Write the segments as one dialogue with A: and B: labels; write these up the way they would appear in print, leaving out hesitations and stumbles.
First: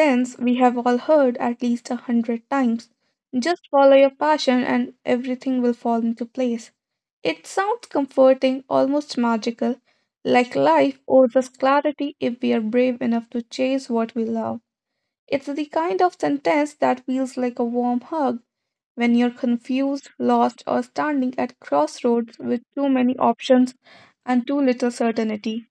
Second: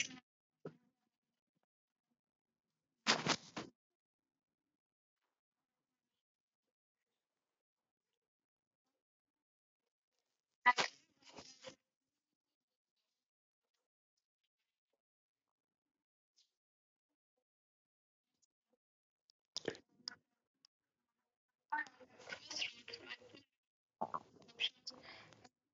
A: sentence we have all heard at least a hundred times. Just follow your passion and everything will fall into place. It sounds comforting, almost magical, like life owes us clarity if we are brave enough to chase what we love. It's the kind of sentence that feels like a warm hug when you're confused, lost, or standing at crossroads with too many options and too little certainty.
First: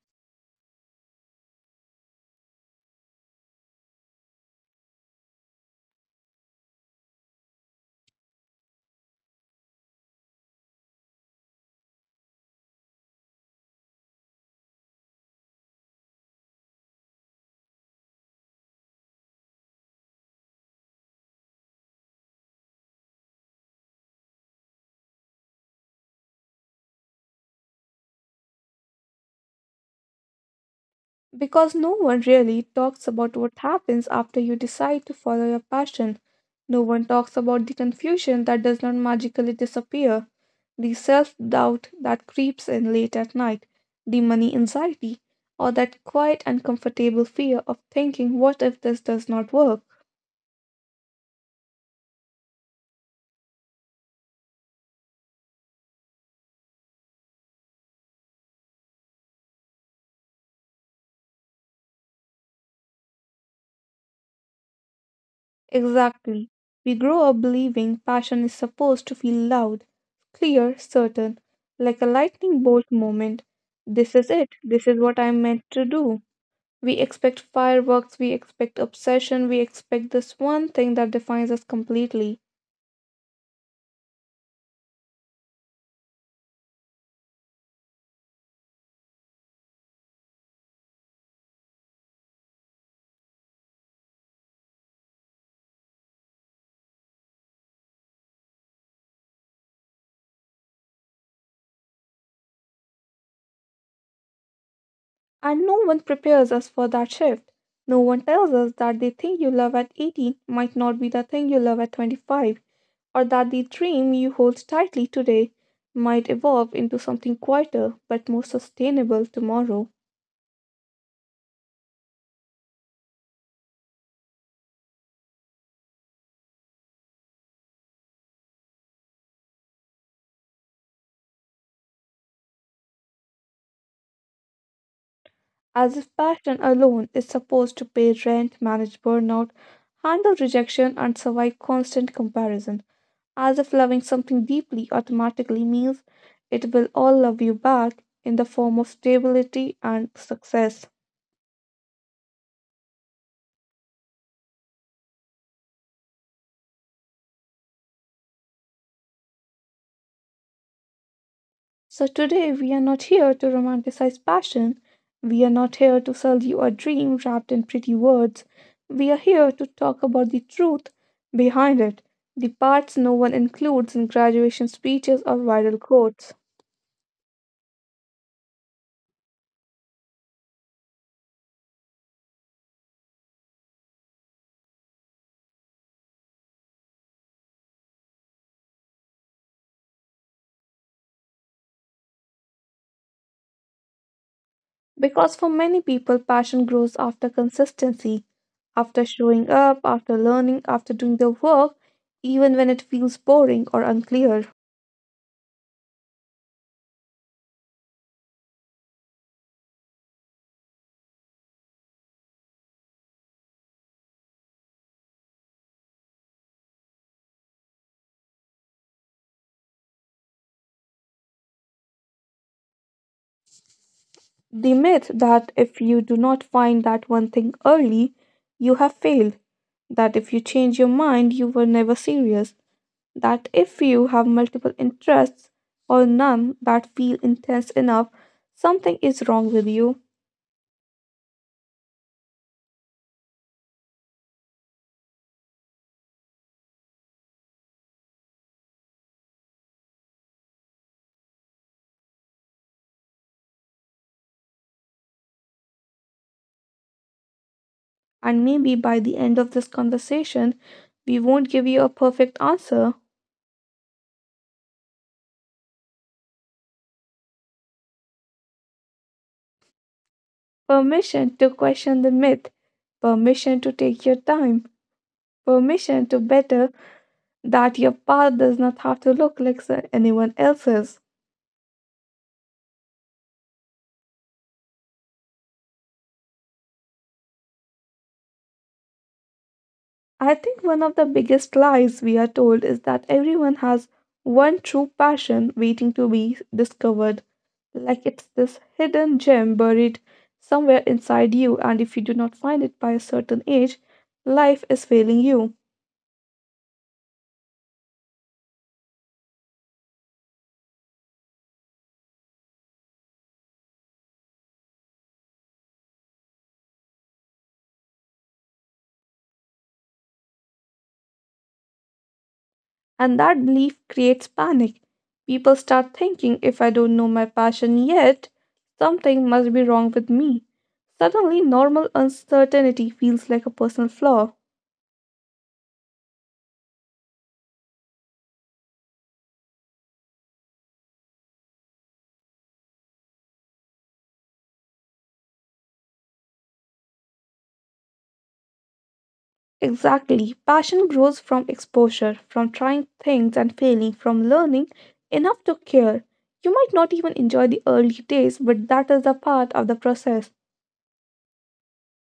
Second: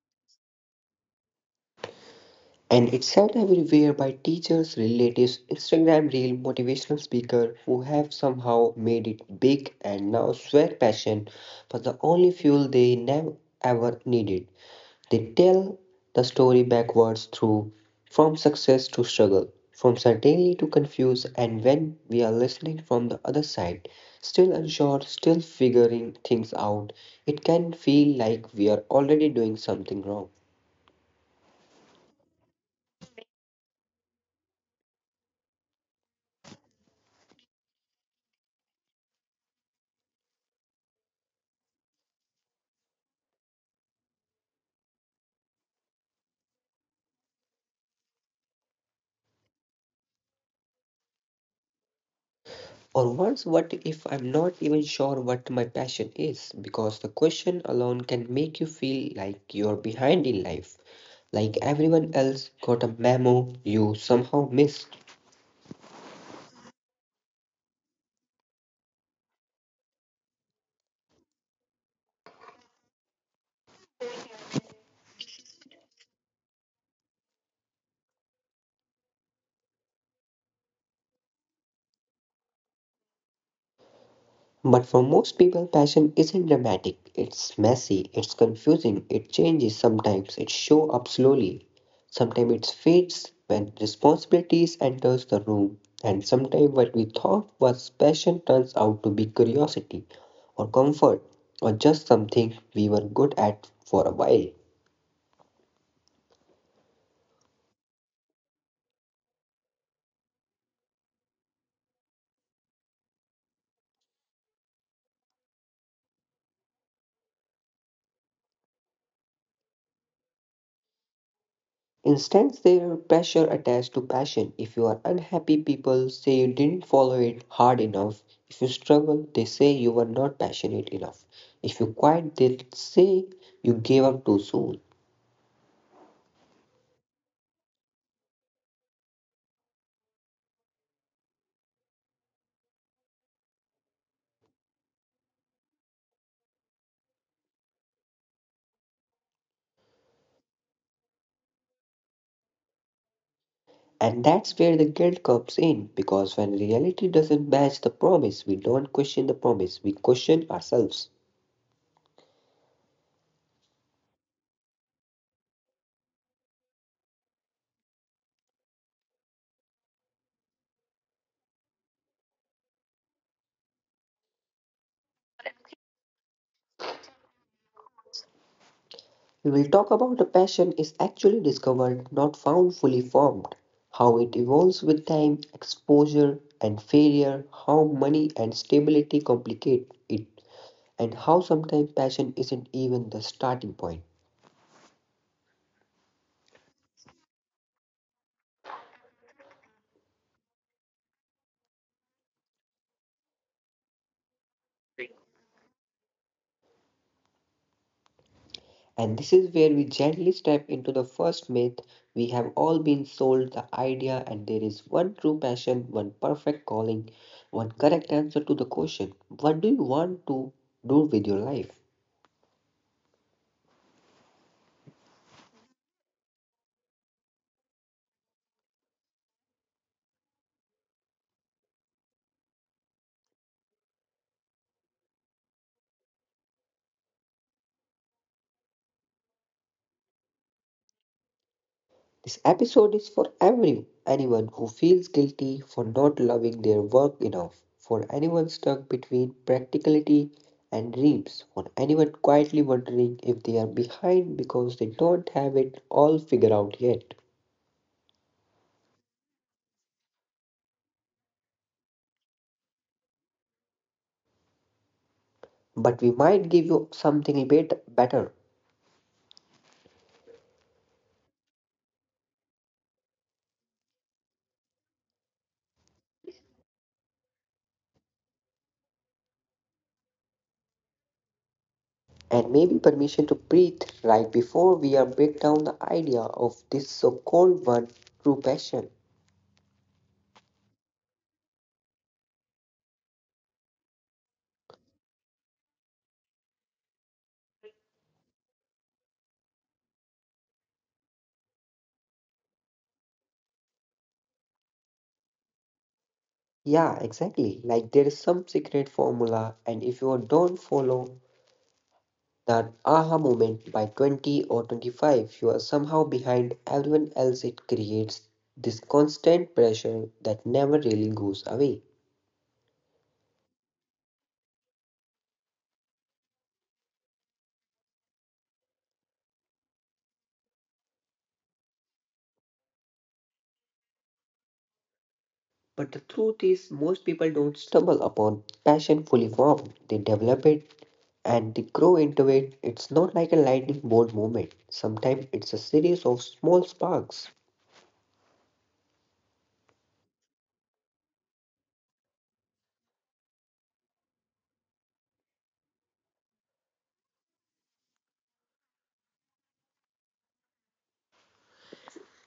B: And it's shared everywhere by teachers, relatives, Instagram reel, motivational speaker who have somehow made it big and now swear passion for the only fuel they never ever needed. They tell the story backwards through from success to struggle, from certainty to confuse, and when we are listening from the other side, still unsure, still figuring things out, it can feel like we are already doing something wrong.
A: Because no one really talks about what happens after you decide to follow your passion. No one talks about the confusion that does not magically disappear, the self doubt that creeps in late at night, the money anxiety, or that quiet, uncomfortable fear of thinking, what if this does not work?
B: Or worse, what if I'm not even sure what my passion is? Because the question alone can make you feel like you're behind in life, like everyone else got a memo you somehow missed.
A: Exactly. We grow up believing passion is supposed to feel loud, clear, certain, like a lightning bolt moment. This is it. This is what I'm meant to do. We expect fireworks, we expect obsession, we expect this one thing that defines us completely.
B: But for most people, passion isn't dramatic. It's messy, it's confusing, it changes sometimes, it shows up slowly. Sometimes it fades when responsibilities enters the room, and sometimes what we thought was passion turns out to be curiosity or comfort or just something we were good at for a while.
A: And no one prepares us for that shift. No one tells us that the thing you love at 18 might not be the thing you love at 25, or that the dream you hold tightly today might evolve into something quieter but more sustainable tomorrow.
B: Instance, there pressure attached to passion. If you are unhappy, people say you didn't follow it hard enough. If you struggle, they say you were not passionate enough. If you quit, they say you gave up too soon.
A: As if passion alone is supposed to pay rent, manage burnout, handle rejection, and survive constant comparison. As if loving something deeply automatically means it will all love you back in the form of stability and success.
B: And that's where the guilt comes in because when reality doesn't match the promise, we don't question the promise, we question ourselves.
A: So, today we are not here to romanticize passion. We are not here to sell you a dream wrapped in pretty words. We are here to talk about the truth behind it, the parts no one includes in graduation speeches or viral quotes.
B: We will talk about a passion is actually discovered, not found fully formed, how it evolves with time, exposure and failure, how money and stability complicate it, and how sometimes passion isn't even the starting point.
A: Because for many people, passion grows after consistency, after showing up, after learning, after doing the work, even when it feels boring or unclear.
B: And this is where we gently step into the first myth. We have all been sold the idea, and there is one true passion, one perfect calling, one correct answer to the question, what do you want to do with your life?
A: The myth that if you do not find that one thing early, you have failed, that if you change your mind, you were never serious, that if you have multiple interests or none that feel intense enough, something is wrong with you.
B: This episode is for every anyone who feels guilty for not loving their work enough, for anyone stuck between practicality and dreams, for anyone quietly wondering if they are behind because they don't have it all figured out yet.
A: And maybe by the end of this conversation, we won't give you a perfect answer.
B: But we might give you something bit better,
A: Permission to question the myth, permission to take your time, permission to better that your path does not have to look like anyone else's.
B: and maybe permission to breathe right before we are break down the idea of this so-called one true passion.
A: I think one of the biggest lies we are told is that everyone has one true passion waiting to be discovered, like it's this hidden gem buried somewhere inside you, and if you do not find it by a certain age, life is failing you.
B: Yeah, exactly. Like there is some secret formula, and if you don't follow that aha moment by 20 or 25, you are somehow behind everyone else. It creates this constant pressure that never really goes away.
A: And that belief creates panic. People start thinking if I don't know my passion yet, something must be wrong with me. Suddenly, normal uncertainty feels like a personal flaw.
B: But the truth is most people don't stumble upon passion fully formed. They develop it and they grow into it. It's not like a lightning bolt moment. Sometimes it's a series of small sparks.
A: Exactly. Passion grows from exposure, from trying things and failing, from learning enough to care. You might not even enjoy the early days, but that is a part of the process.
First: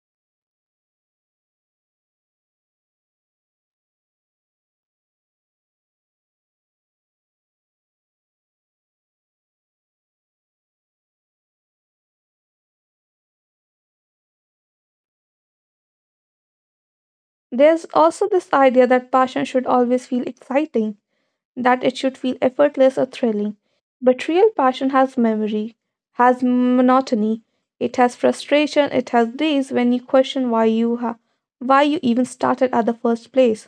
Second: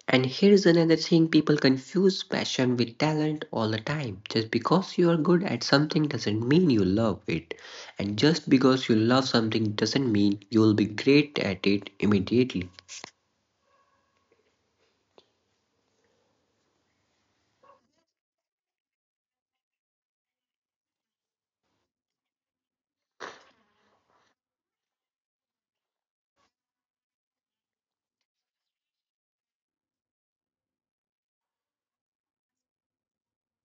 B: And here's another thing, people confuse passion with talent all the time. Just because you are good at something doesn't mean you love it. And just because you love something doesn't mean you'll be great at it immediately.
A: There's also this idea that passion should always feel exciting, that it should feel effortless or thrilling. But real passion has memory, has monotony, it has frustration, it has days when you question why you ha- why you even started at the first place.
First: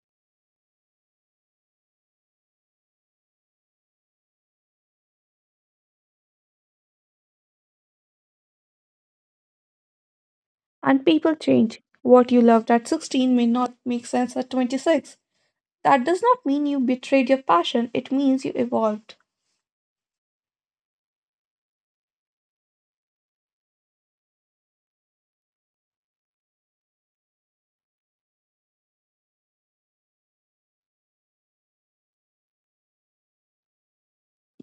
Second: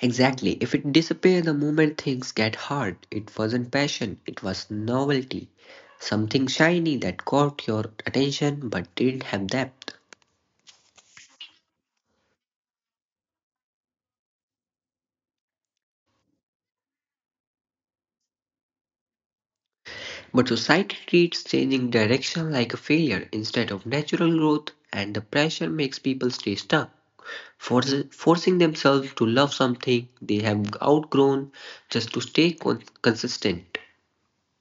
B: Exactly. If it disappears the moment things get hard, it wasn't passion, it was novelty. Something shiny that caught your attention but didn't have depth.
A: And people change. What you loved at 16 may not make sense at 26. That does not mean you betrayed your passion, it means you evolved.
B: But society treats changing direction like a failure instead of natural growth, and the pressure makes people stay stuck, forcing themselves to love something they have outgrown just to stay consistent.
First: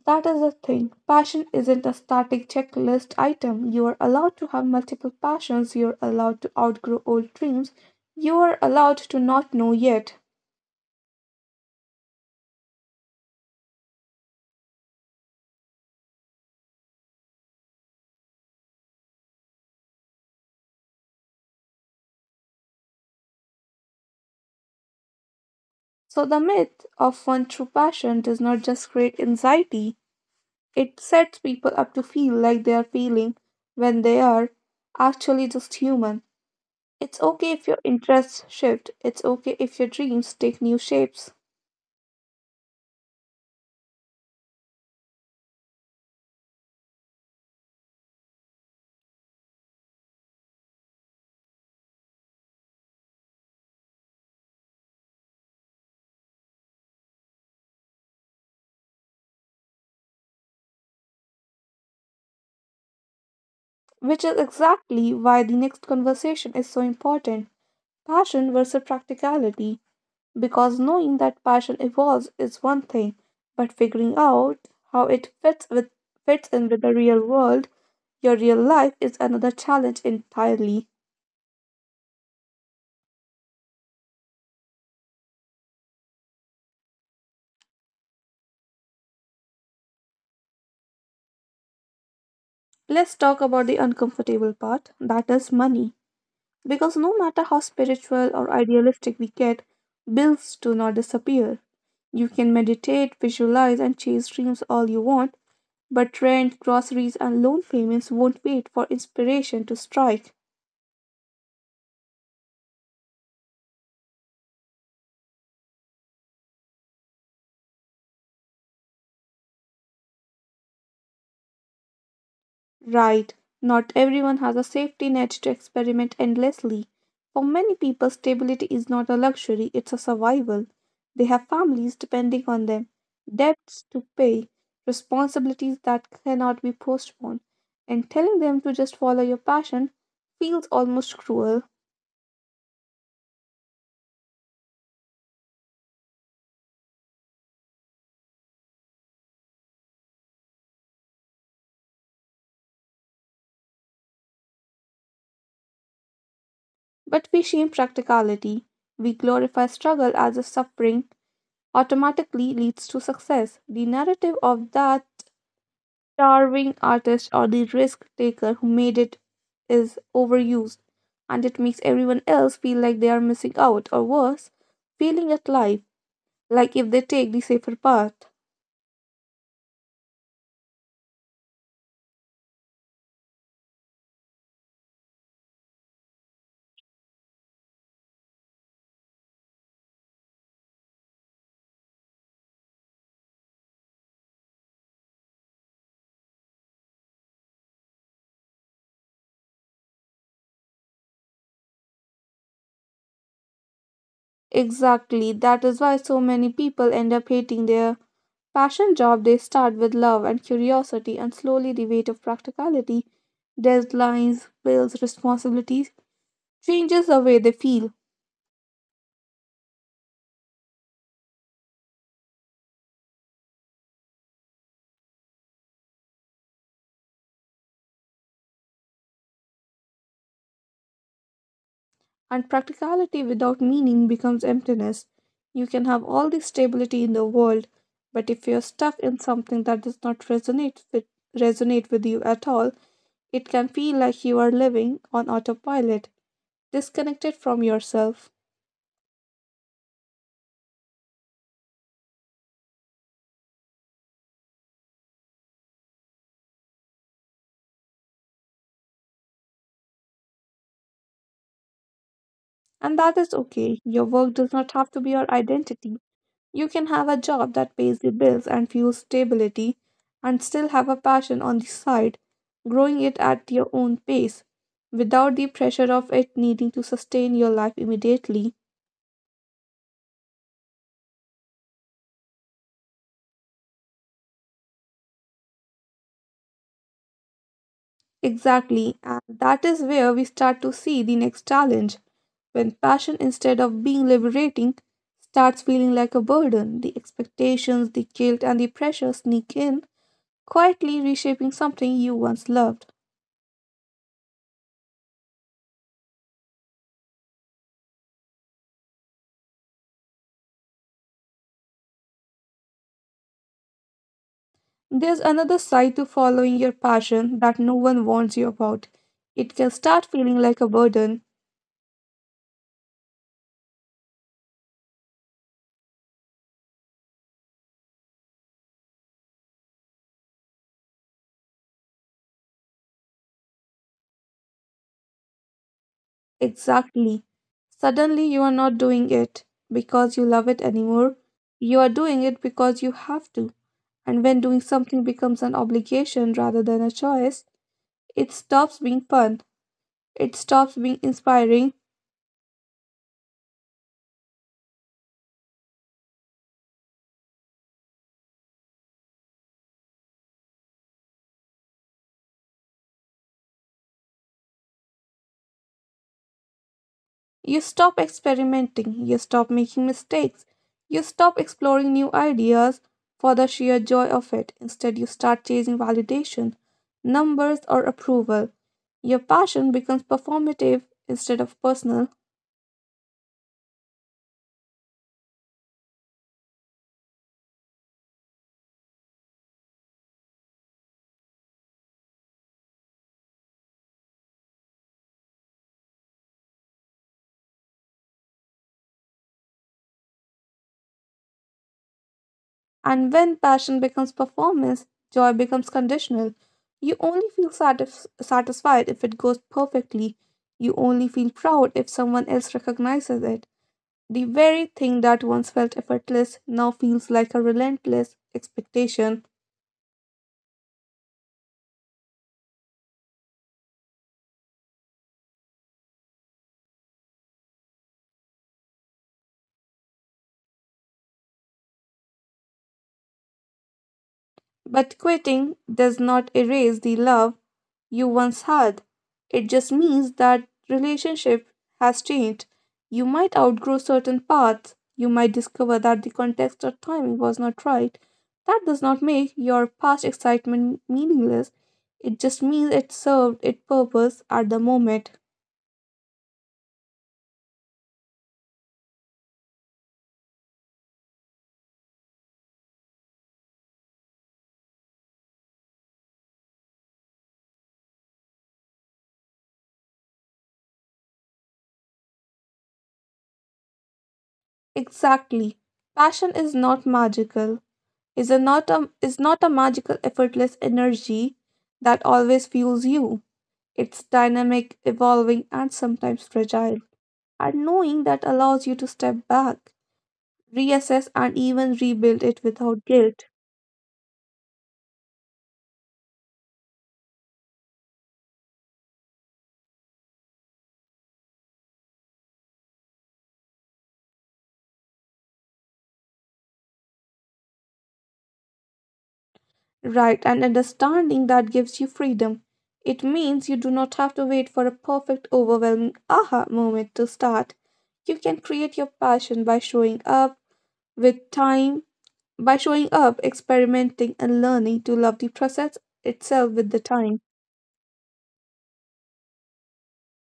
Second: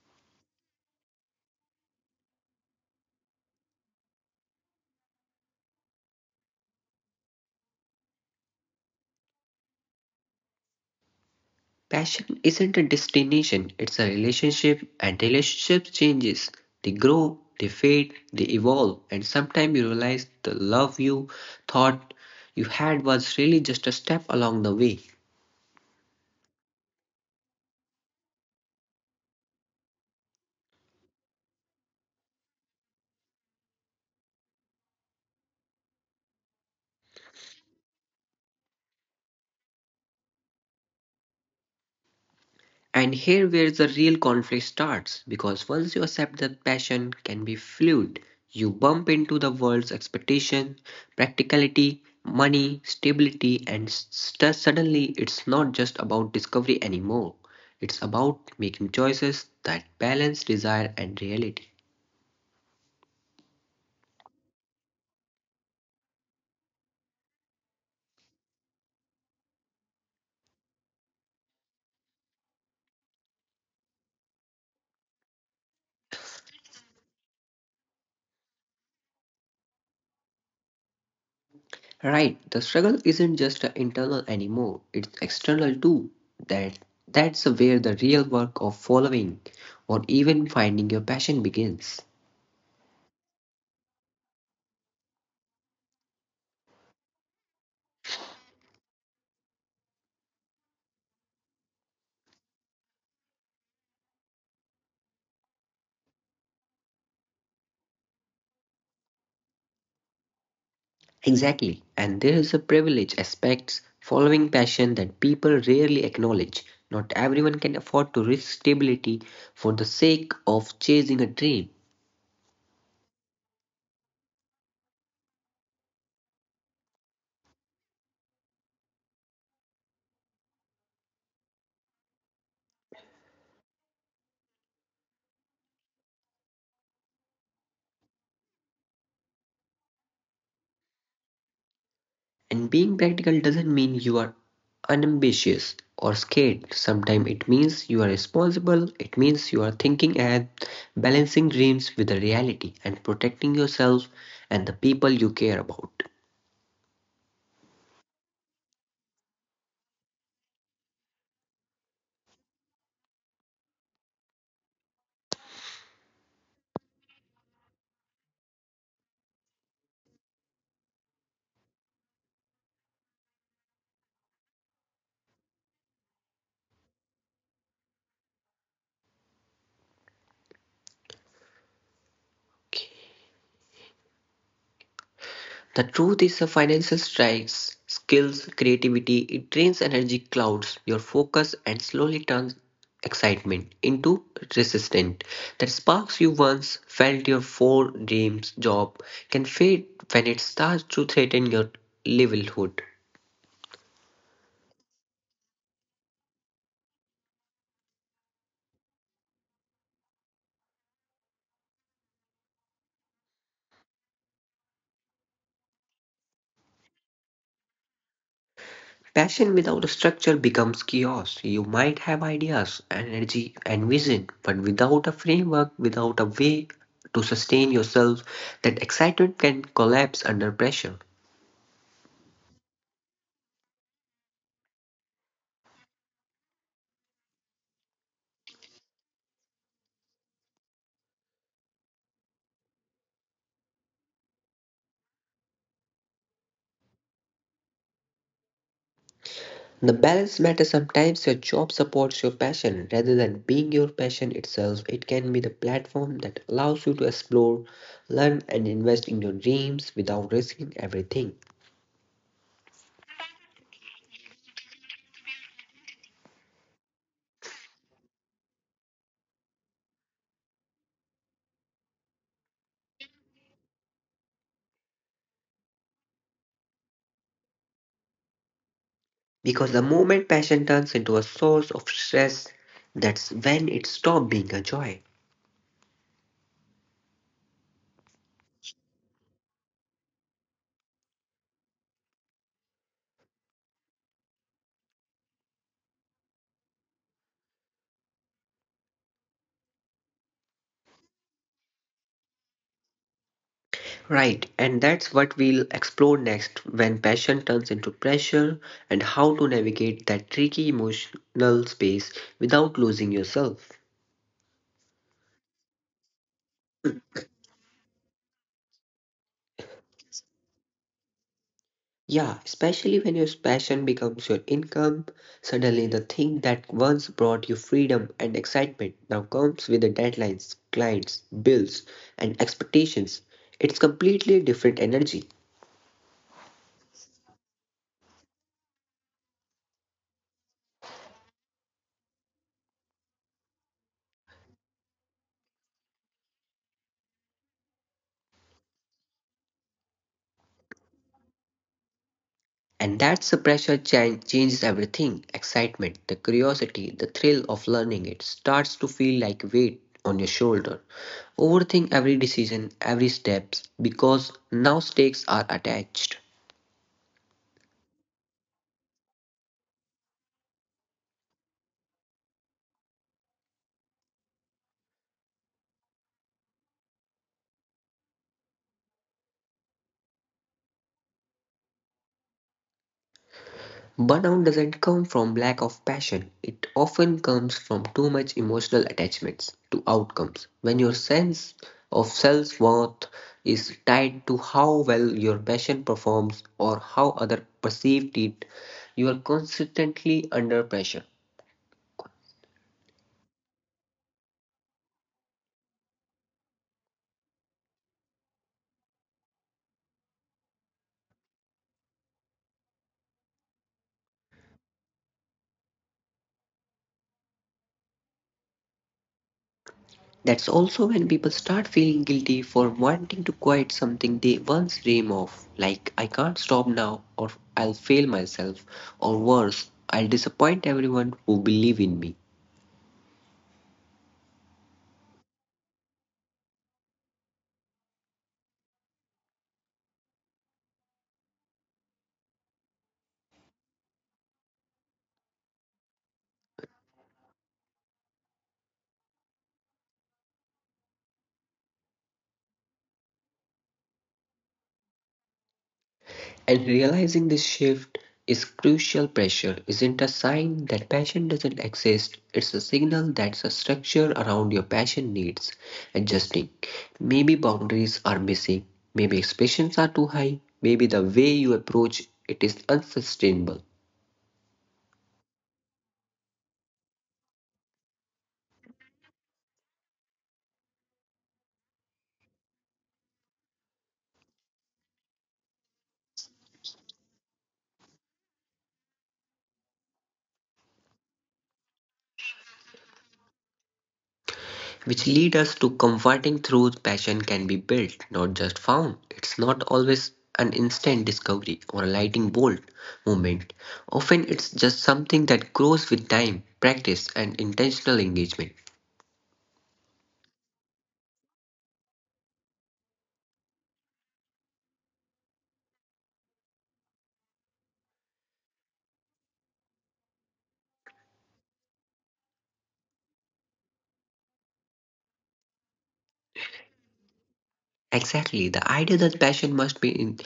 A: That is the thing. Passion isn't a static checklist item. You are allowed to have multiple passions, you are allowed to outgrow old dreams, you are allowed to not know yet.
B: Passion isn't a destination, it's a relationship, and relationships changes. They grow, they fade, they evolve, and sometimes you realize the love you thought you had was really just a step along the way.
A: So, the myth of one true passion does not just create anxiety, it sets people up to feel like they are feeling when they are actually just human. It's okay if your interests shift. It's okay if your dreams take new shapes.
B: And here where the real conflict starts, because once you accept that passion can be fluid, you bump into the world's expectation, practicality, money, stability, and suddenly it's not just about discovery anymore. It's about making choices that balance desire and reality.
A: Which is exactly why the next conversation is so important, passion versus practicality. Because knowing that passion evolves is one thing, but figuring out how it fits, with, fits in with the real world, your real life, is another challenge entirely.
B: Right, the struggle isn't just a internal anymore, it's external too. That that's where the real work of following or even finding your passion begins.
A: Let's talk about the uncomfortable part that is money. Because no matter how spiritual or idealistic we get, bills do not disappear. You can meditate, visualize, and chase dreams all you want, but rent, groceries, and loan payments won't wait for inspiration to strike.
B: Exactly, and there is a privilege aspects following passion that people rarely acknowledge. Not everyone can afford to risk stability for the sake of chasing a dream.
A: Right, not everyone has a safety net to experiment endlessly. For many people, stability is not a luxury, it's a survival. They have families depending on them, debts to pay, responsibilities that cannot be postponed, and telling them to just follow your passion feels almost cruel.
B: And being practical doesn't mean you are unambitious or scared. Sometimes it means you are responsible, it means you are thinking ahead, balancing dreams with the reality, and protecting yourself and the people you care about.
A: But we shame practicality. We glorify struggle as if suffering automatically leads to success. The narrative of that starving artist or the risk taker who made it is overused, and it makes everyone else feel like they are missing out, or worse, feeling at life, like if they take the safer path.
B: The truth is, a financial strikes skills, creativity. It drains energy, clouds your focus, and slowly turns excitement into resistance. The sparks you once felt your four dreams job can fade when it starts to threaten your livelihood.
A: Exactly, that is why so many people end up hating their passion job. They start with love and curiosity, and slowly the weight of practicality, deadlines, bills, responsibilities changes the way they feel.
B: Passion without a structure becomes chaos. You might have ideas, energy, and vision, but without a framework, without a way to sustain yourself, that excitement can collapse under pressure.
A: And practicality without meaning becomes emptiness. You can have all the stability in the world, but if you're stuck in something that does not resonate with you at all, it can feel like you are living on autopilot, disconnected from yourself.
B: The balance matters, sometimes your job supports your passion rather than being your passion itself. It can be the platform that allows you to explore, learn, and invest in your dreams without risking everything.
A: And that is okay. Your work does not have to be your identity. You can have a job that pays your bills and fuels stability and still have a passion on the side, growing it at your own pace without the pressure of it needing to sustain your life immediately.
B: Because the moment passion turns into a source of stress, that's when it stops being a joy.
A: Exactly, and that is where we start to see the next challenge. When passion, instead of being liberating, starts feeling like a burden, the expectations, the guilt, and the pressure sneak in, quietly reshaping something you once loved.
B: Right, and that's what we'll explore next, when passion turns into pressure and how to navigate that tricky emotional space without losing yourself.
A: There's another side to following your passion that no one warns you about. It can start feeling like a burden.
B: Yeah, especially when your passion becomes your income, suddenly the thing that once brought you freedom and excitement now comes with the deadlines, clients, bills, and expectations. It's completely different energy.
A: Exactly. Suddenly, you are not doing it because you love it anymore. You are doing it because you have to. And when doing something becomes an obligation rather than a choice, it stops being fun. It stops being inspiring.
B: And that's the pressure changes everything. Excitement, the curiosity, the thrill of learning, it starts to feel like weight on your shoulder. Overthink every decision, every steps because now stakes are attached.
A: You stop experimenting, you stop making mistakes, you stop exploring new ideas for the sheer joy of it. Instead, you start chasing validation, numbers, or approval. Your passion becomes performative instead of personal.
B: Burnout doesn't come from lack of passion. It often comes from too much emotional attachments to outcomes. When your sense of self worth is tied to how well your passion performs or how others perceived it, you are constantly under pressure.
A: And when passion becomes performance, joy becomes conditional. You only feel satisfied if it goes perfectly. You only feel proud if someone else recognizes it. The very thing that once felt effortless now feels like a relentless expectation.
B: That's also when people start feeling guilty for wanting to quit something they once dreamed of, like I can't stop now, or I'll fail myself, or worse, I'll disappoint everyone who believe in me.
A: But quitting does not erase the love you once had. It just means that relationship has changed. You might outgrow certain paths. You might discover that the context or timing was not right. That does not make your past excitement meaningless. It just means it served its purpose at the moment.
B: And realizing this shift is crucial, pressure isn't a sign that passion doesn't exist, it's a signal that the structure around your passion needs adjusting. Maybe boundaries are missing, maybe expectations are too high, maybe the way you approach it is unsustainable.
A: Exactly. Passion is not magical. is a not a is not a magical effortless energy that always fuels you. It's dynamic, evolving and sometimes fragile. And knowing that allows you to step back, reassess and even rebuild it without guilt.
B: Which lead us to comforting, through passion can be built, not just found. It's not always an instant discovery or a lightning bolt moment. Often it's just something that grows with time, practice, and intentional engagement.
A: Right, and understanding that gives you freedom. It means you do not have to wait for a perfect overwhelming aha moment to start. You can create your passion with time by showing up, experimenting, and learning to love the process itself with the time.
B: Exactly, the idea that passion must be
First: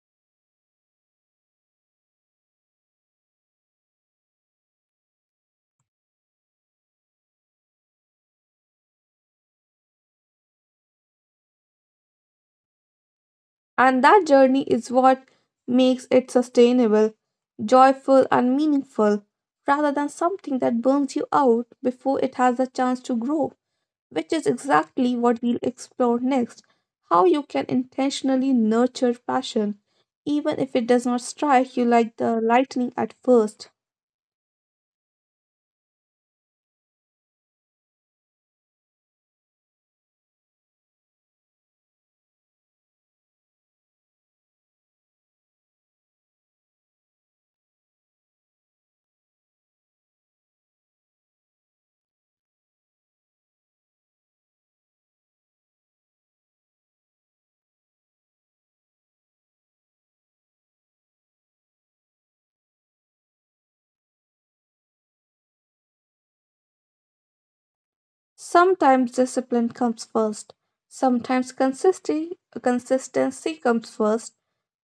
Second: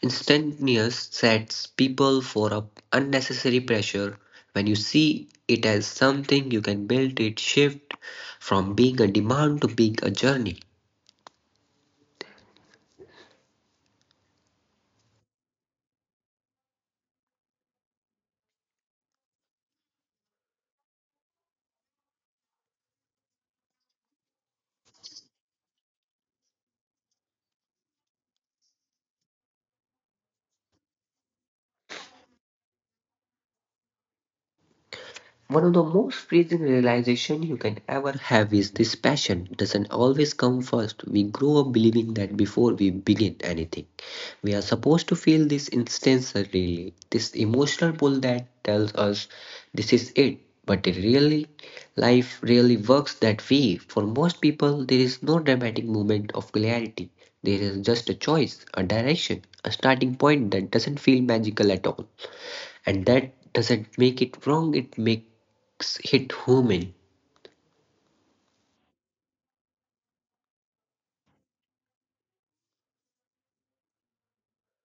B: instantaneous sets people for a unnecessary pressure. When you see it as something you can build, it shift from being a demand to being a journey.
A: And that journey is what makes it sustainable, joyful, and meaningful, rather than something that burns you out before it has a chance to grow, which is exactly what we'll explore next, how you can intentionally nurture passion, even if it does not strike you like the lightning at first.
B: One of the most freezing realization you can ever have is this, passion doesn't always come first. We grow up believing that before we begin anything, we are supposed to feel this instance really, this emotional pull that tells us this is it. But it really, life really works that way. For most people, there is no dramatic moment of clarity. There is just a choice, a direction, a starting point that doesn't feel magical at all, and that doesn't make it wrong, it makes it human.
A: Sometimes discipline comes first, sometimes consistency comes first.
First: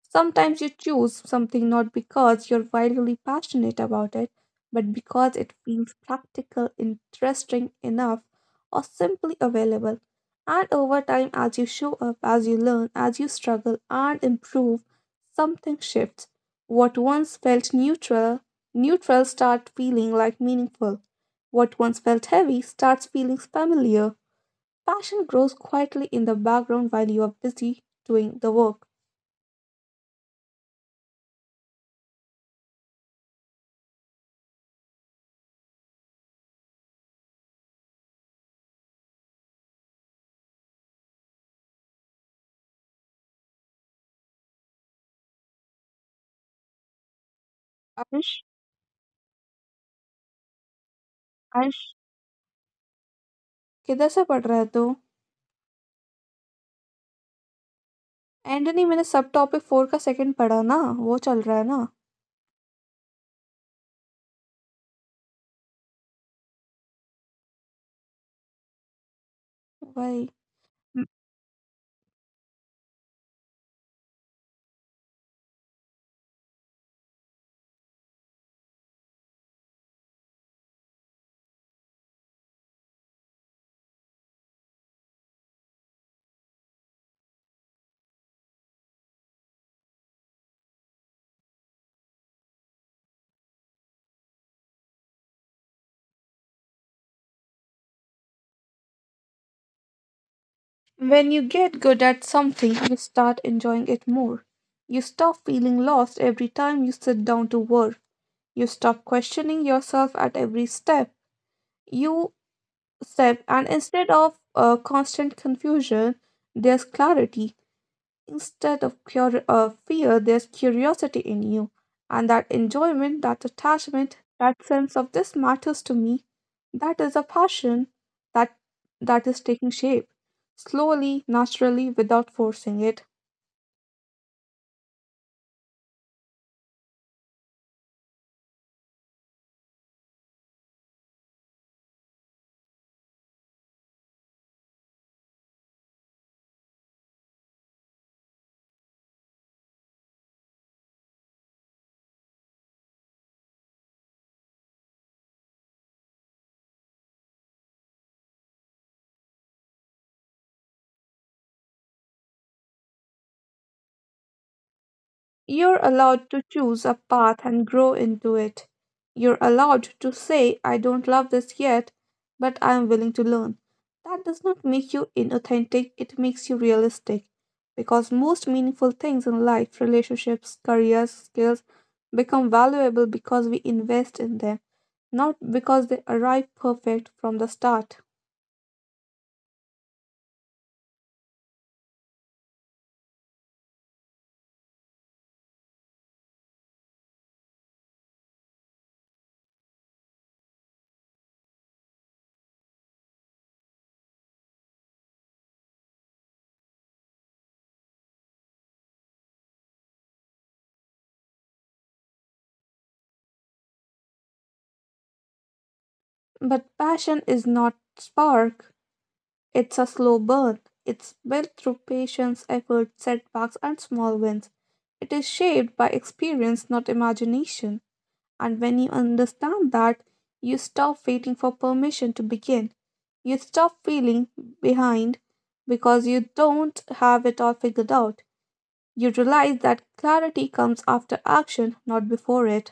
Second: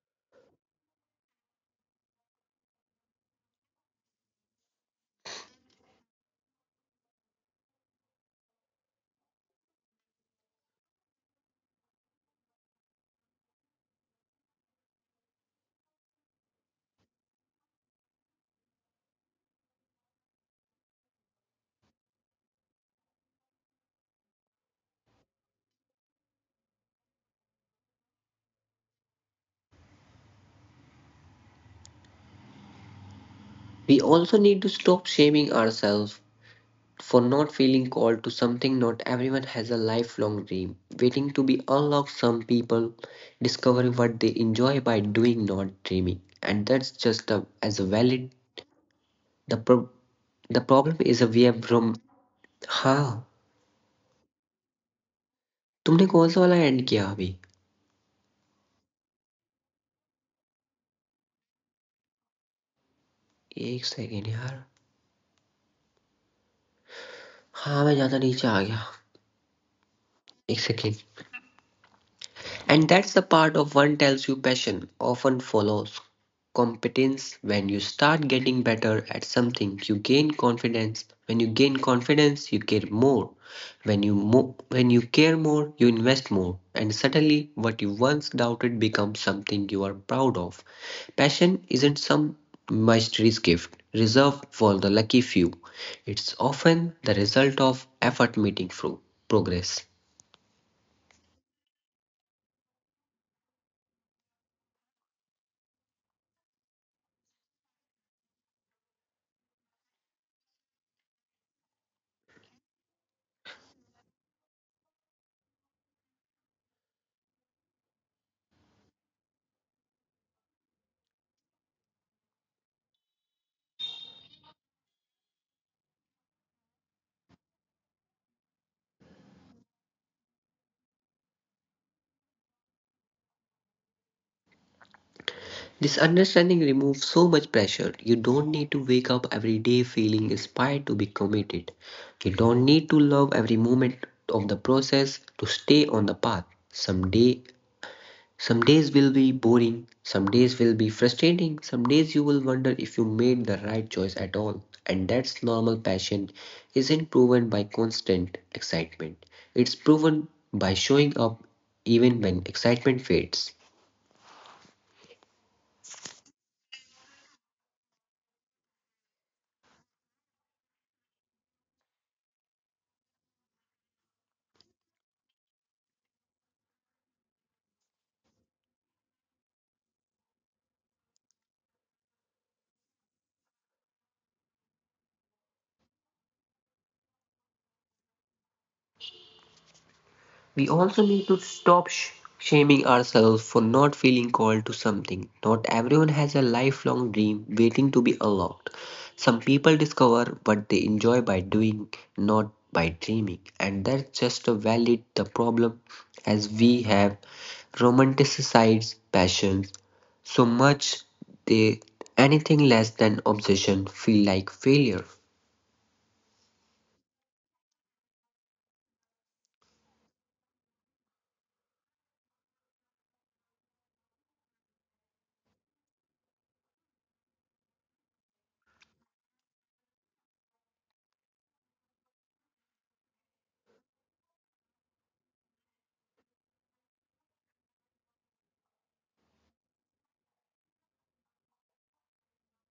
A: Sometimes you choose something not because you're wildly passionate about it, but because it feels practical, interesting enough, or simply available. And over time, as you show up, as you learn, as you struggle and improve, something shifts. What once felt neutral start feeling like meaningful. What once felt heavy starts feeling familiar. Passion grows quietly in the background while you are busy doing the work.
B: We also need to stop shaming ourselves for not feeling called to something. Not everyone has a lifelong dream waiting to be unlocked. Some people discover what they enjoy by doing, not dreaming, and that's just a, as a valid,
A: Ayush,
B: the pro- the problem is a we have from हाँ.
A: किधर से पढ़ रहा है तू?
B: तुमने कौन सा वाला एंड किया अभी?
A: एंटनी मैंने सब टॉपिक 4 का सेकंड पढ़ा ना वो चल रहा है ना
B: एक सेकेंड यार. हाँ मैं ज्यादा नीचे आ गया.
A: भाई.
B: एक second. And that's the part of one tells you, passion often follows competence. When you start getting better at something, you gain confidence. When you gain confidence, you care more. When you care more, you invest more. And suddenly what you once doubted becomes something you are proud of. Passion isn't some mysterious gift reserved for the lucky few. It's often the result of effort meeting through progress.
A: When you get good at something, you start enjoying it more. You stop feeling lost every time you sit down to work. You stop questioning yourself at every step. You step, and instead of constant confusion, there's clarity. Instead of fear, there's curiosity in you. And that enjoyment, that attachment, that sense of this matters to me, that is a passion that that is taking shape slowly, naturally, without forcing it.
B: This understanding removes so much pressure. You don't need to wake up every day feeling inspired to be committed. You don't need to love every moment of the process to stay on the path. Some day, some days will be boring, some days will be frustrating, some days you will wonder if you made the right choice at all. And that's normal, passion isn't proven by constant excitement. It's proven by showing up even when excitement fades.
A: You're allowed to choose a path and grow into it. You're allowed to say, I don't love this yet, but I am willing to learn. That does not make you inauthentic, it makes you realistic. Because most meaningful things in life, relationships, careers, skills, become valuable because we invest in them, not because they arrive perfect from the start.
B: We also need to stop shaming ourselves for not feeling called to something. Not everyone has a lifelong dream waiting to be unlocked. Some people discover what they enjoy by doing, not by dreaming, and that's just a valid, the problem as we have romanticized passions so much, they anything less than obsession feel like failure.
A: But passion is not spark, it's a slow burn. It's built through patience, effort, setbacks, and small wins. It is shaped by experience, not imagination. And when you understand that, you stop waiting for permission to begin. You stop feeling behind because you don't have it all figured out. You realize that clarity comes after action, not before it.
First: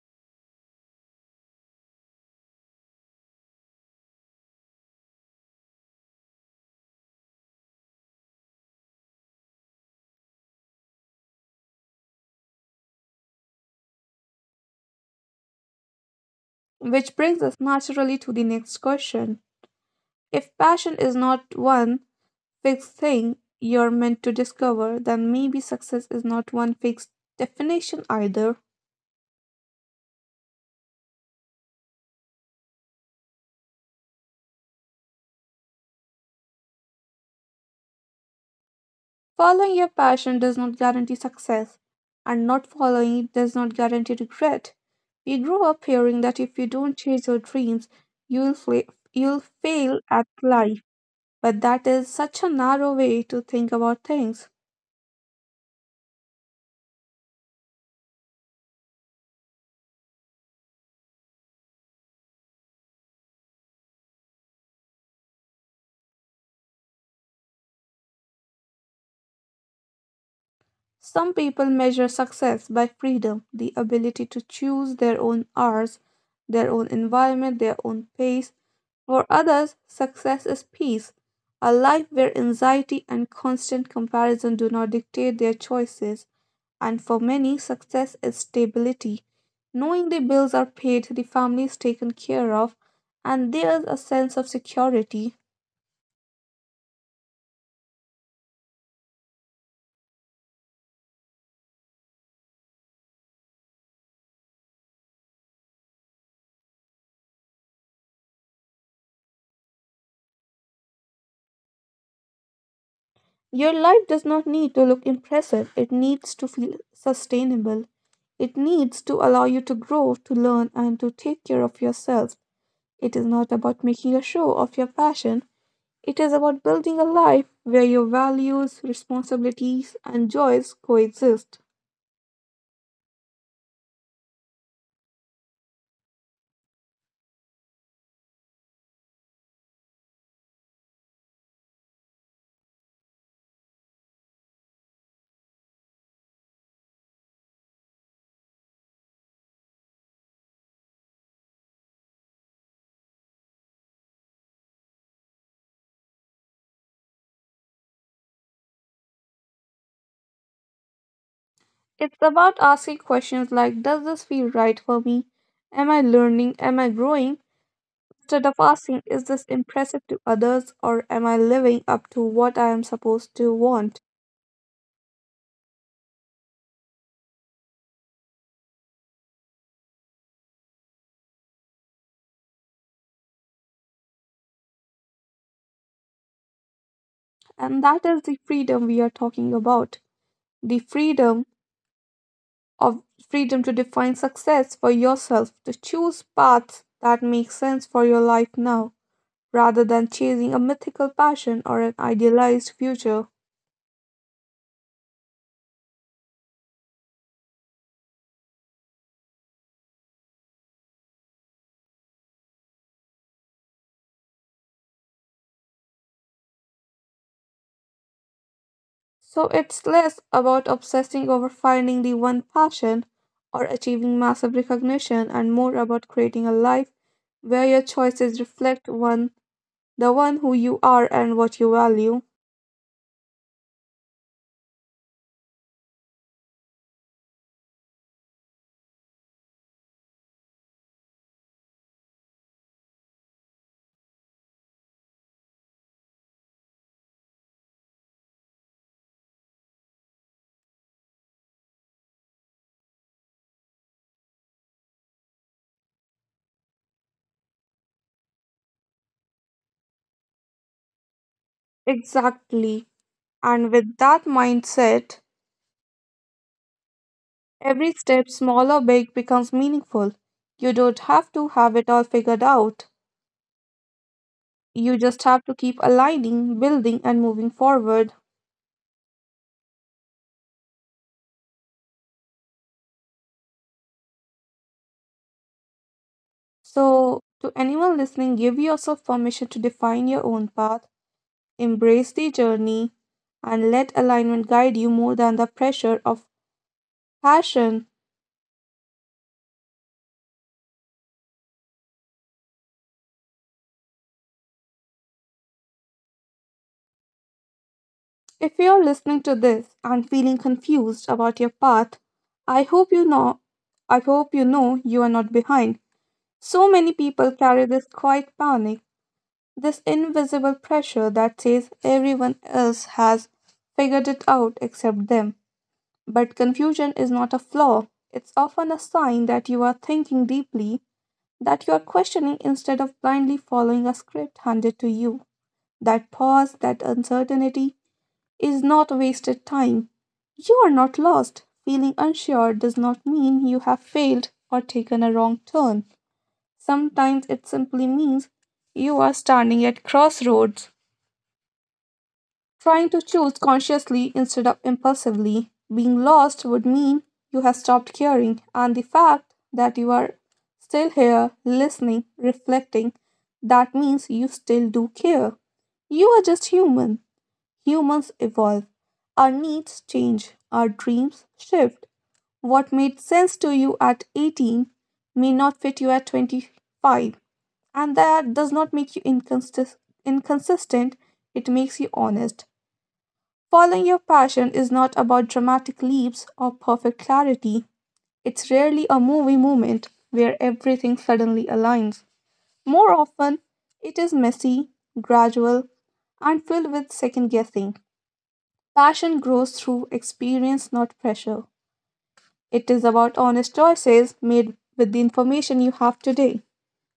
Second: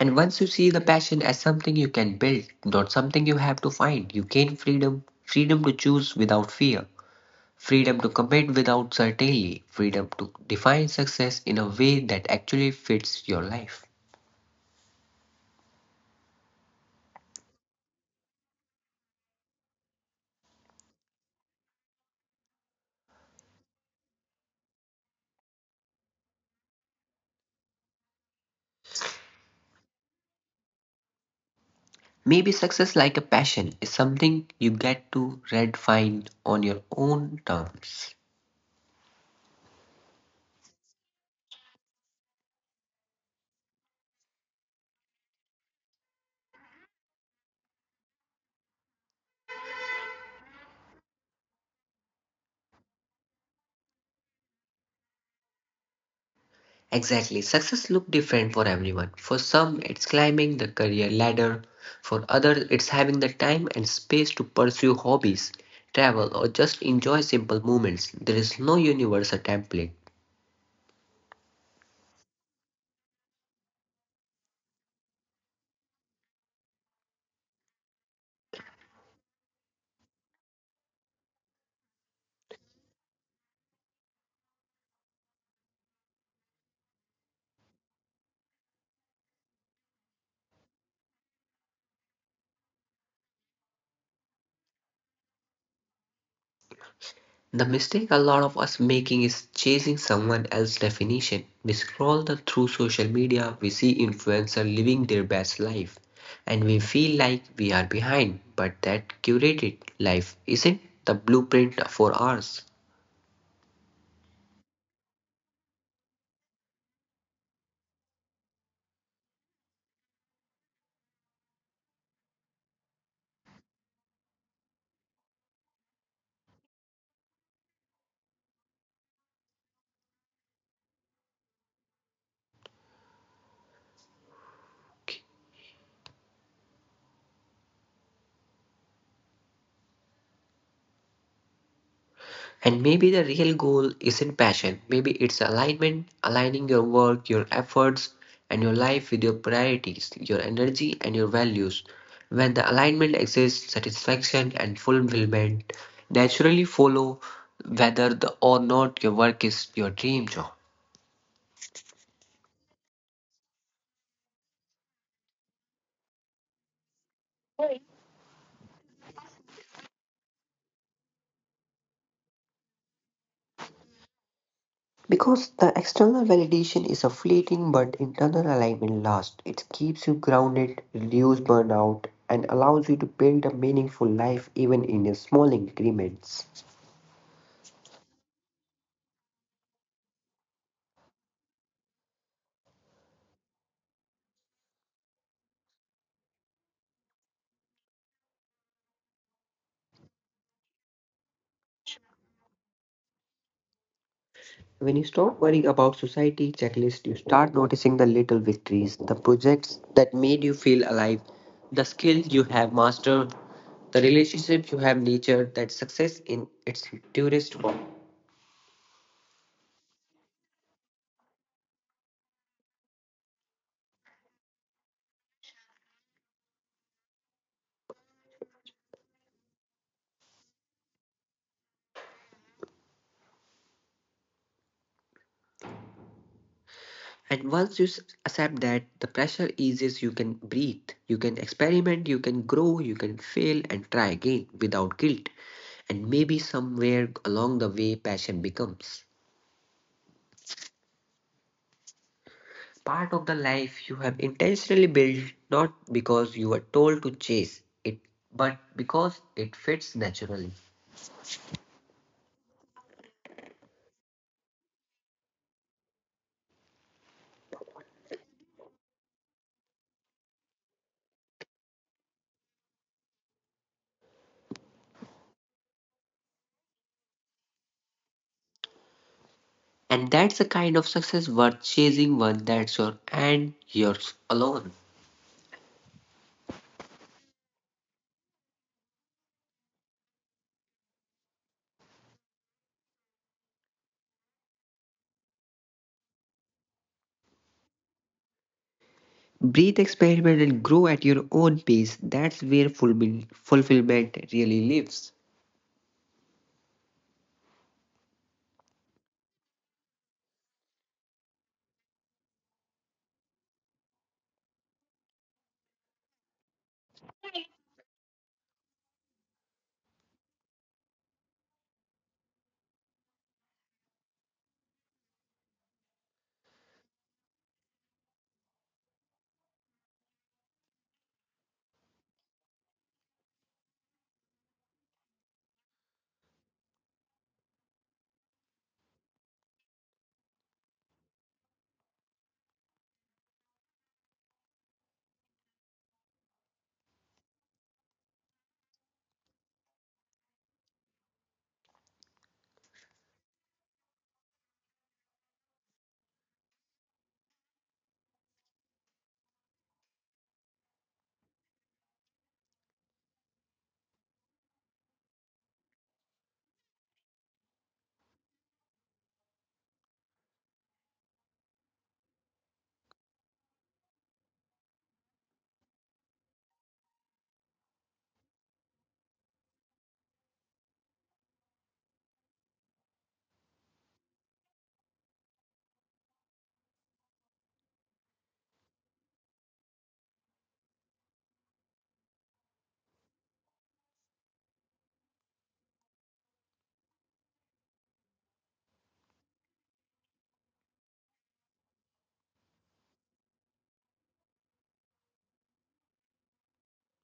B: And once you see the passion as something you can build, not something you have to find, you gain freedom to choose without fear, freedom to commit without certainty, freedom to define success in a way that actually fits your life.
A: Which brings us naturally to the next question. If passion is not one fixed thing you're meant to discover, then maybe success is not one fixed definition either.
B: Maybe success like a passion is something you get to redefine on your own terms.
A: Following your passion does not guarantee success, and not following it does not guarantee regret. We grew up hearing that if you don't chase your dreams, you'll fail at life. But that is such a narrow way to think about things.
B: Exactly. Success look different for everyone. For some, it's climbing the career ladder. For others, it's having the time and space to pursue hobbies, travel, or just enjoy simple moments. There is no universal template.
A: Some people measure success by freedom, the ability to choose their own hours, their own environment, their own pace. For others, success is peace, a life where anxiety and constant comparison do not dictate their choices. And for many, success is stability, knowing the bills are paid, the family is taken care of, and there is a sense of security.
B: The mistake a lot of us making is chasing someone else's definition. We scroll through social media, we see influencers living their best life, and we feel like we are behind. But that curated life isn't the blueprint for ours.
A: Your life does not need to look impressive, it needs to feel sustainable. It needs to allow you to grow, to learn, and to take care of yourself. It is not about making a show of your passion, it is about building a life where your values, responsibilities, and joys coexist.
B: And maybe the real goal isn't passion. Maybe it's alignment, aligning your work, your efforts, and your life with your priorities, your energy, and your values. When the alignment exists, satisfaction and fulfillment naturally follow whether or not your work is your dream job.
A: It's about asking questions like, does this feel right for me? Am I learning? Am I growing? Instead of asking, is this impressive to others? Or am I living up to what I am supposed to want?
B: Because the external validation is a fleeting but internal alignment lasts. It keeps you grounded, reduces burnout, and allows you to build a meaningful life even in your small increments.
A: And that is the freedom we are talking about. The of freedom to define success for yourself, to choose paths that make sense for your life now, rather than chasing a mythical passion or an idealized future.
B: When you stop worrying about society checklist, you start noticing the little victories, the projects that made you feel alive, the skills you have mastered, the relationship you have nurtured, that success in its purest form.
A: So it's less about obsessing over finding the one passion or achieving massive recognition, and more about creating a life where your choices reflect one the one who you are and what you value.
B: And once you accept that, the pressure eases, you can breathe, you can experiment, you can grow, you can fail and try again without guilt. And maybe somewhere along the way, passion becomes. Part of the life you have intentionally built not because you were told to chase it, but because it fits naturally.
A: Exactly. And with that mindset, every step, small or big, becomes meaningful. You don't have to have it all figured out. You just have to keep aligning, building, and moving forward.
B: And that's the kind of success worth chasing one that's your and yours alone.
A: So, to anyone listening, give yourself permission to define your own path, embrace the journey, and let alignment guide you more than the pressure of passion.
B: Breathe, experiment, and grow at your own pace. That's where fulfillment really lives.
A: If you're listening to this and feeling confused about your path, I hope you know I hope you know you are not behind. So many people carry this quiet panic, this invisible pressure that says everyone else has figured it out except them. But confusion is not a flaw, it's often a sign that you are thinking deeply, that you are questioning instead of blindly following a script handed to you. That pause, that uncertainty is not wasted time. You are not lost. Feeling unsure does not mean you have failed or taken a wrong turn. Sometimes it simply means you are standing at crossroads, trying to choose consciously instead of impulsively. Being lost would mean you have stopped caring, and the fact that you are still here, listening, reflecting, that means you still do care. You are just human. Humans evolve. Our needs change, our dreams shift. What made sense to you at 18 may not fit you at 25, and that does not make you inconsistent, it makes you honest. Following your passion is not about dramatic leaps or perfect clarity. It's rarely a movie moment where everything suddenly aligns. More often, it is messy, gradual, and filled with second guessing. Passion grows through experience, not pressure. It is about honest choices made with the information you have today.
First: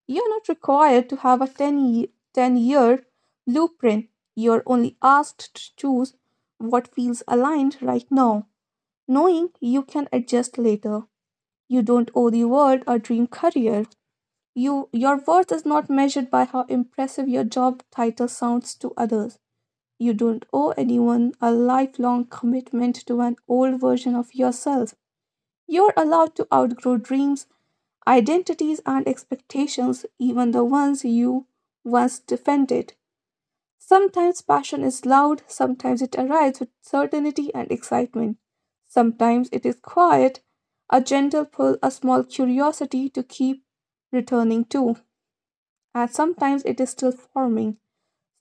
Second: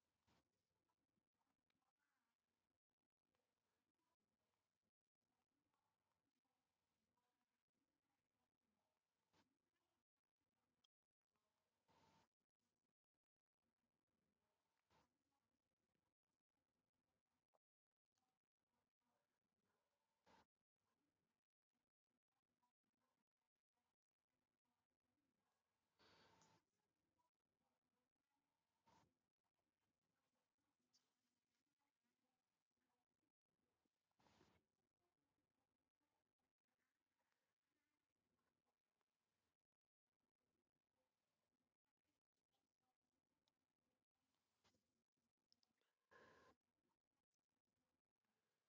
A: You're not required to have a 10-year blueprint. You're only asked to choose what feels aligned right now, knowing you can adjust later. You don't owe the world a dream career. Your worth is not measured by how impressive your job title sounds to others. You don't owe anyone a lifelong commitment to an old version of yourself. You're allowed to outgrow dreams, identities, and expectations, even the ones you once defended. Sometimes passion is loud, sometimes it arrives with certainty and excitement. Sometimes it is quiet, a gentle pull, a small curiosity to keep returning to. And sometimes it is still forming,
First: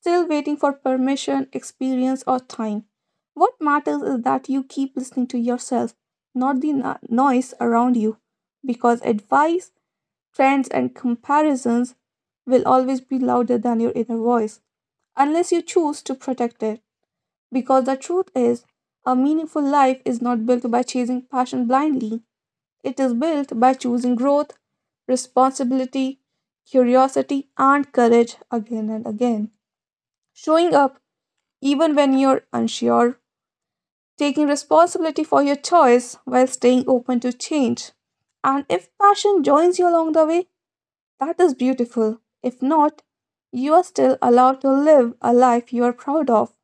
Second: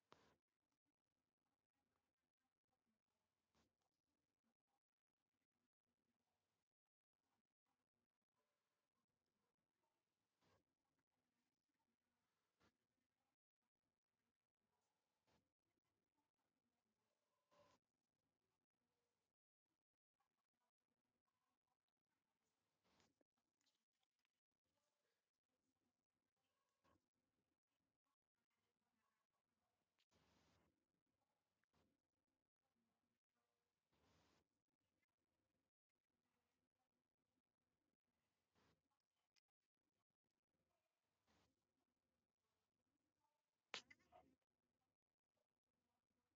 A: still waiting for permission, experience, or time. What matters is that you keep listening to yourself, not the noise around you, because advice, trends, and comparisons will always be louder than your inner voice, unless you choose to protect it. Because the truth is, a meaningful life is not built by chasing passion blindly, it is built by choosing growth, responsibility, curiosity, and courage again and again. Showing up even when you're unsure, taking responsibility for your choice while staying open to change. And if passion joins you along the way, that is beautiful. If not, you are still allowed to live a life you are proud of.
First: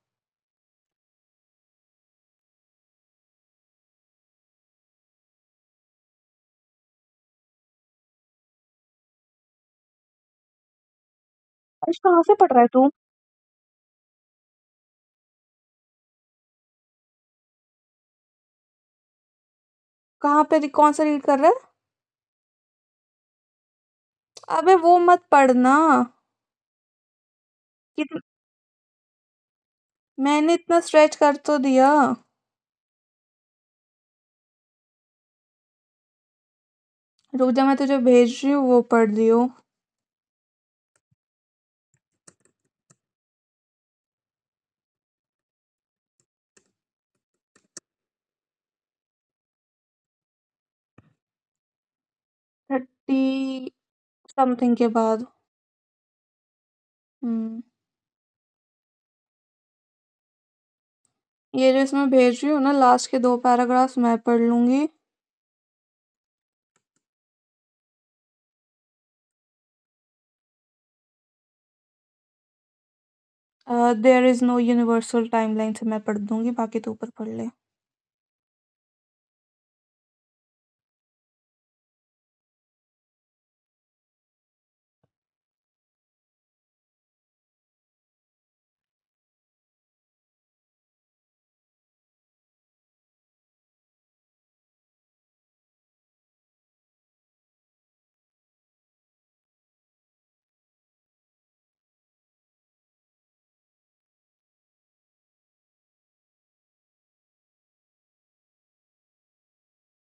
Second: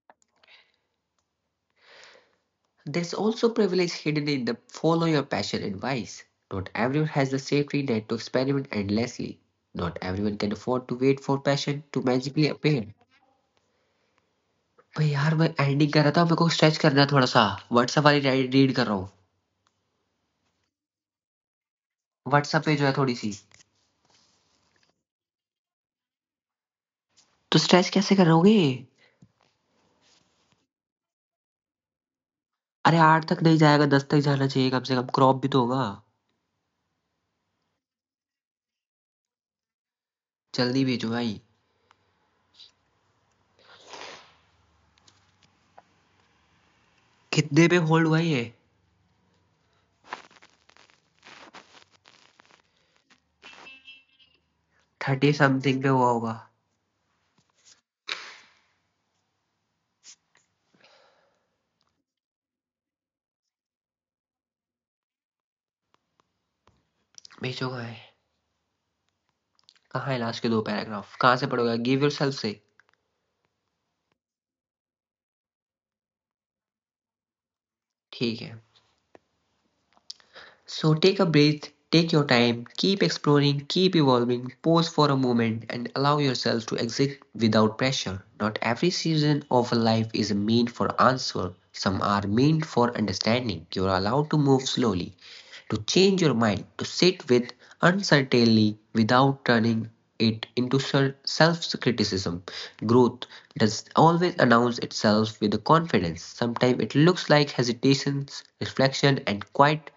B: There's also privilege hidden in the follow your passion advice. Not everyone has the safety net to experiment endlessly. Not everyone can afford to wait for passion
A: अर्श
B: to
A: कहाँ से
B: magically
A: पढ़ रहा है तू?
B: appear. भाई यार मैं एडिटिंग कर रहा था मेरे को स्ट्रेच करना है थोड़ा सा व्हाट्सएप वाली रीड कर रहा हूँ
A: कहाँ पे कौन सा रीड कर रहा है?
B: व्हाट्सएप पे जो है थोड़ी सी
A: अबे वो मत पढ़ना.
B: तो स्ट्रेच कैसे
A: कित-
B: करोगे
A: मैंने इतना स्ट्रेच कर तो दिया.
B: अरे आठ तक नहीं जाएगा दस तक जाना चाहिए कम से कम क्रॉप भी तो होगा
A: रुक जा, मैं तुझे भेज रही हूँ, वो पढ़ लियो.
B: जल्दी भेजो भाई कितने पे होल्ड हुआ ये
A: थर्टी समथिंग के
B: थर्टी
A: बाद.
B: समथिंग पे हुआ होगा
A: हम्म. ये जो इसमें भेज रही हूँ ना, लास्ट के दो पैराग्राफ्स मैं पढ़ लूंगी.
B: भेजो कहाँ है लास्ट के दो पैराग्राफ कहाँ से पढ़ोगे give yourself say
A: there is no universal timeline से मैं पढ़ दूंगी, बाकी तो ऊपर पढ़ ले.
B: ठीक है. So take a breath, take your time, keep exploring, keep evolving, pause for a moment, and allow yourself to exit without pressure. Not every season of a life is meant for answer, some are meant for understanding. You're allowed to move slowly, to change your mind, to sit with uncertainty without turning it into self criticism. Growth does always announce itself with the confidence. Sometimes it looks like hesitations, reflection, and quiet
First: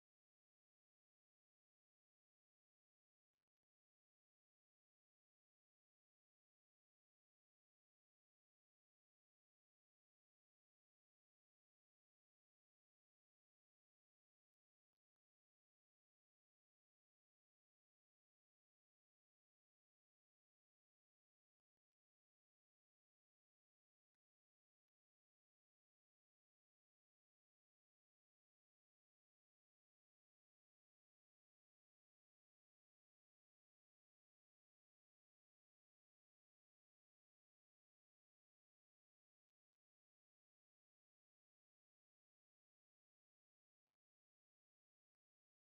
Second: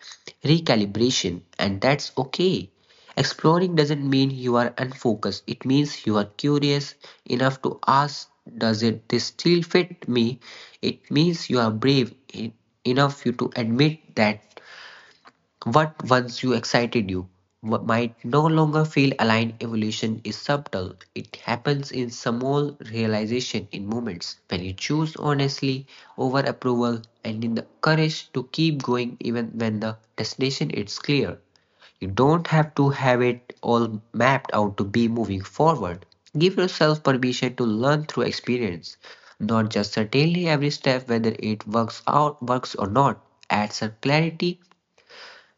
B: recalibration, and that's okay. Exploring doesn't mean you are unfocused, it means you are curious enough to ask, does it this still fit me? It means you are brave enough you to admit that what once you excited you might no longer feel aligned. Evolution is subtle. It happens in small realization in moments when you choose honestly over approval and in the courage to keep going even when the destination is clear. You don't have to have it all mapped out to be moving forward. Give yourself permission to learn through experience, not just certainly every step whether it works out works or not. Adds a clarity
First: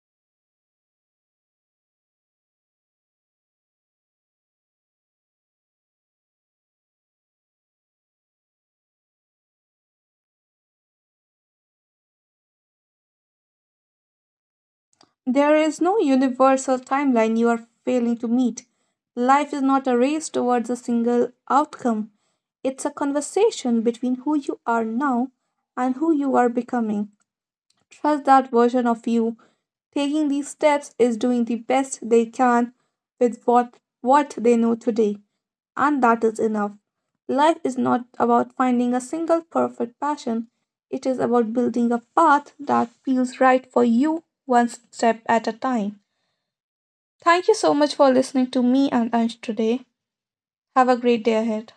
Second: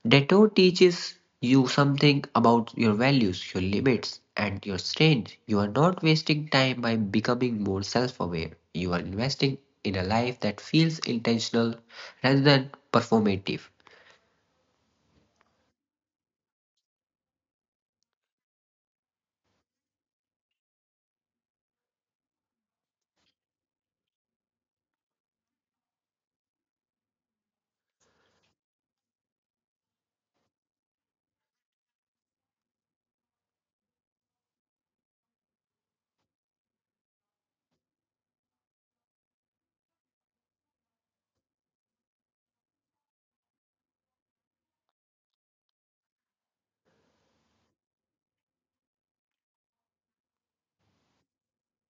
B: Dato teaches you something about your values, your limits, and your strength. You are not wasting time by becoming more self aware. You are investing in a life that feels intentional rather than performative.
A: There is no universal timeline you are failing to meet. Life is not a race towards a single outcome. It's a conversation between who you are now and who you are becoming. Trust that version of you. Taking these steps is doing the best they can with what they know today, and that is enough. Life is not about finding a single perfect passion, it is about building a path that feels right for you one step at a time. Thank you so much for listening to me and Ansh today. Have a great day ahead.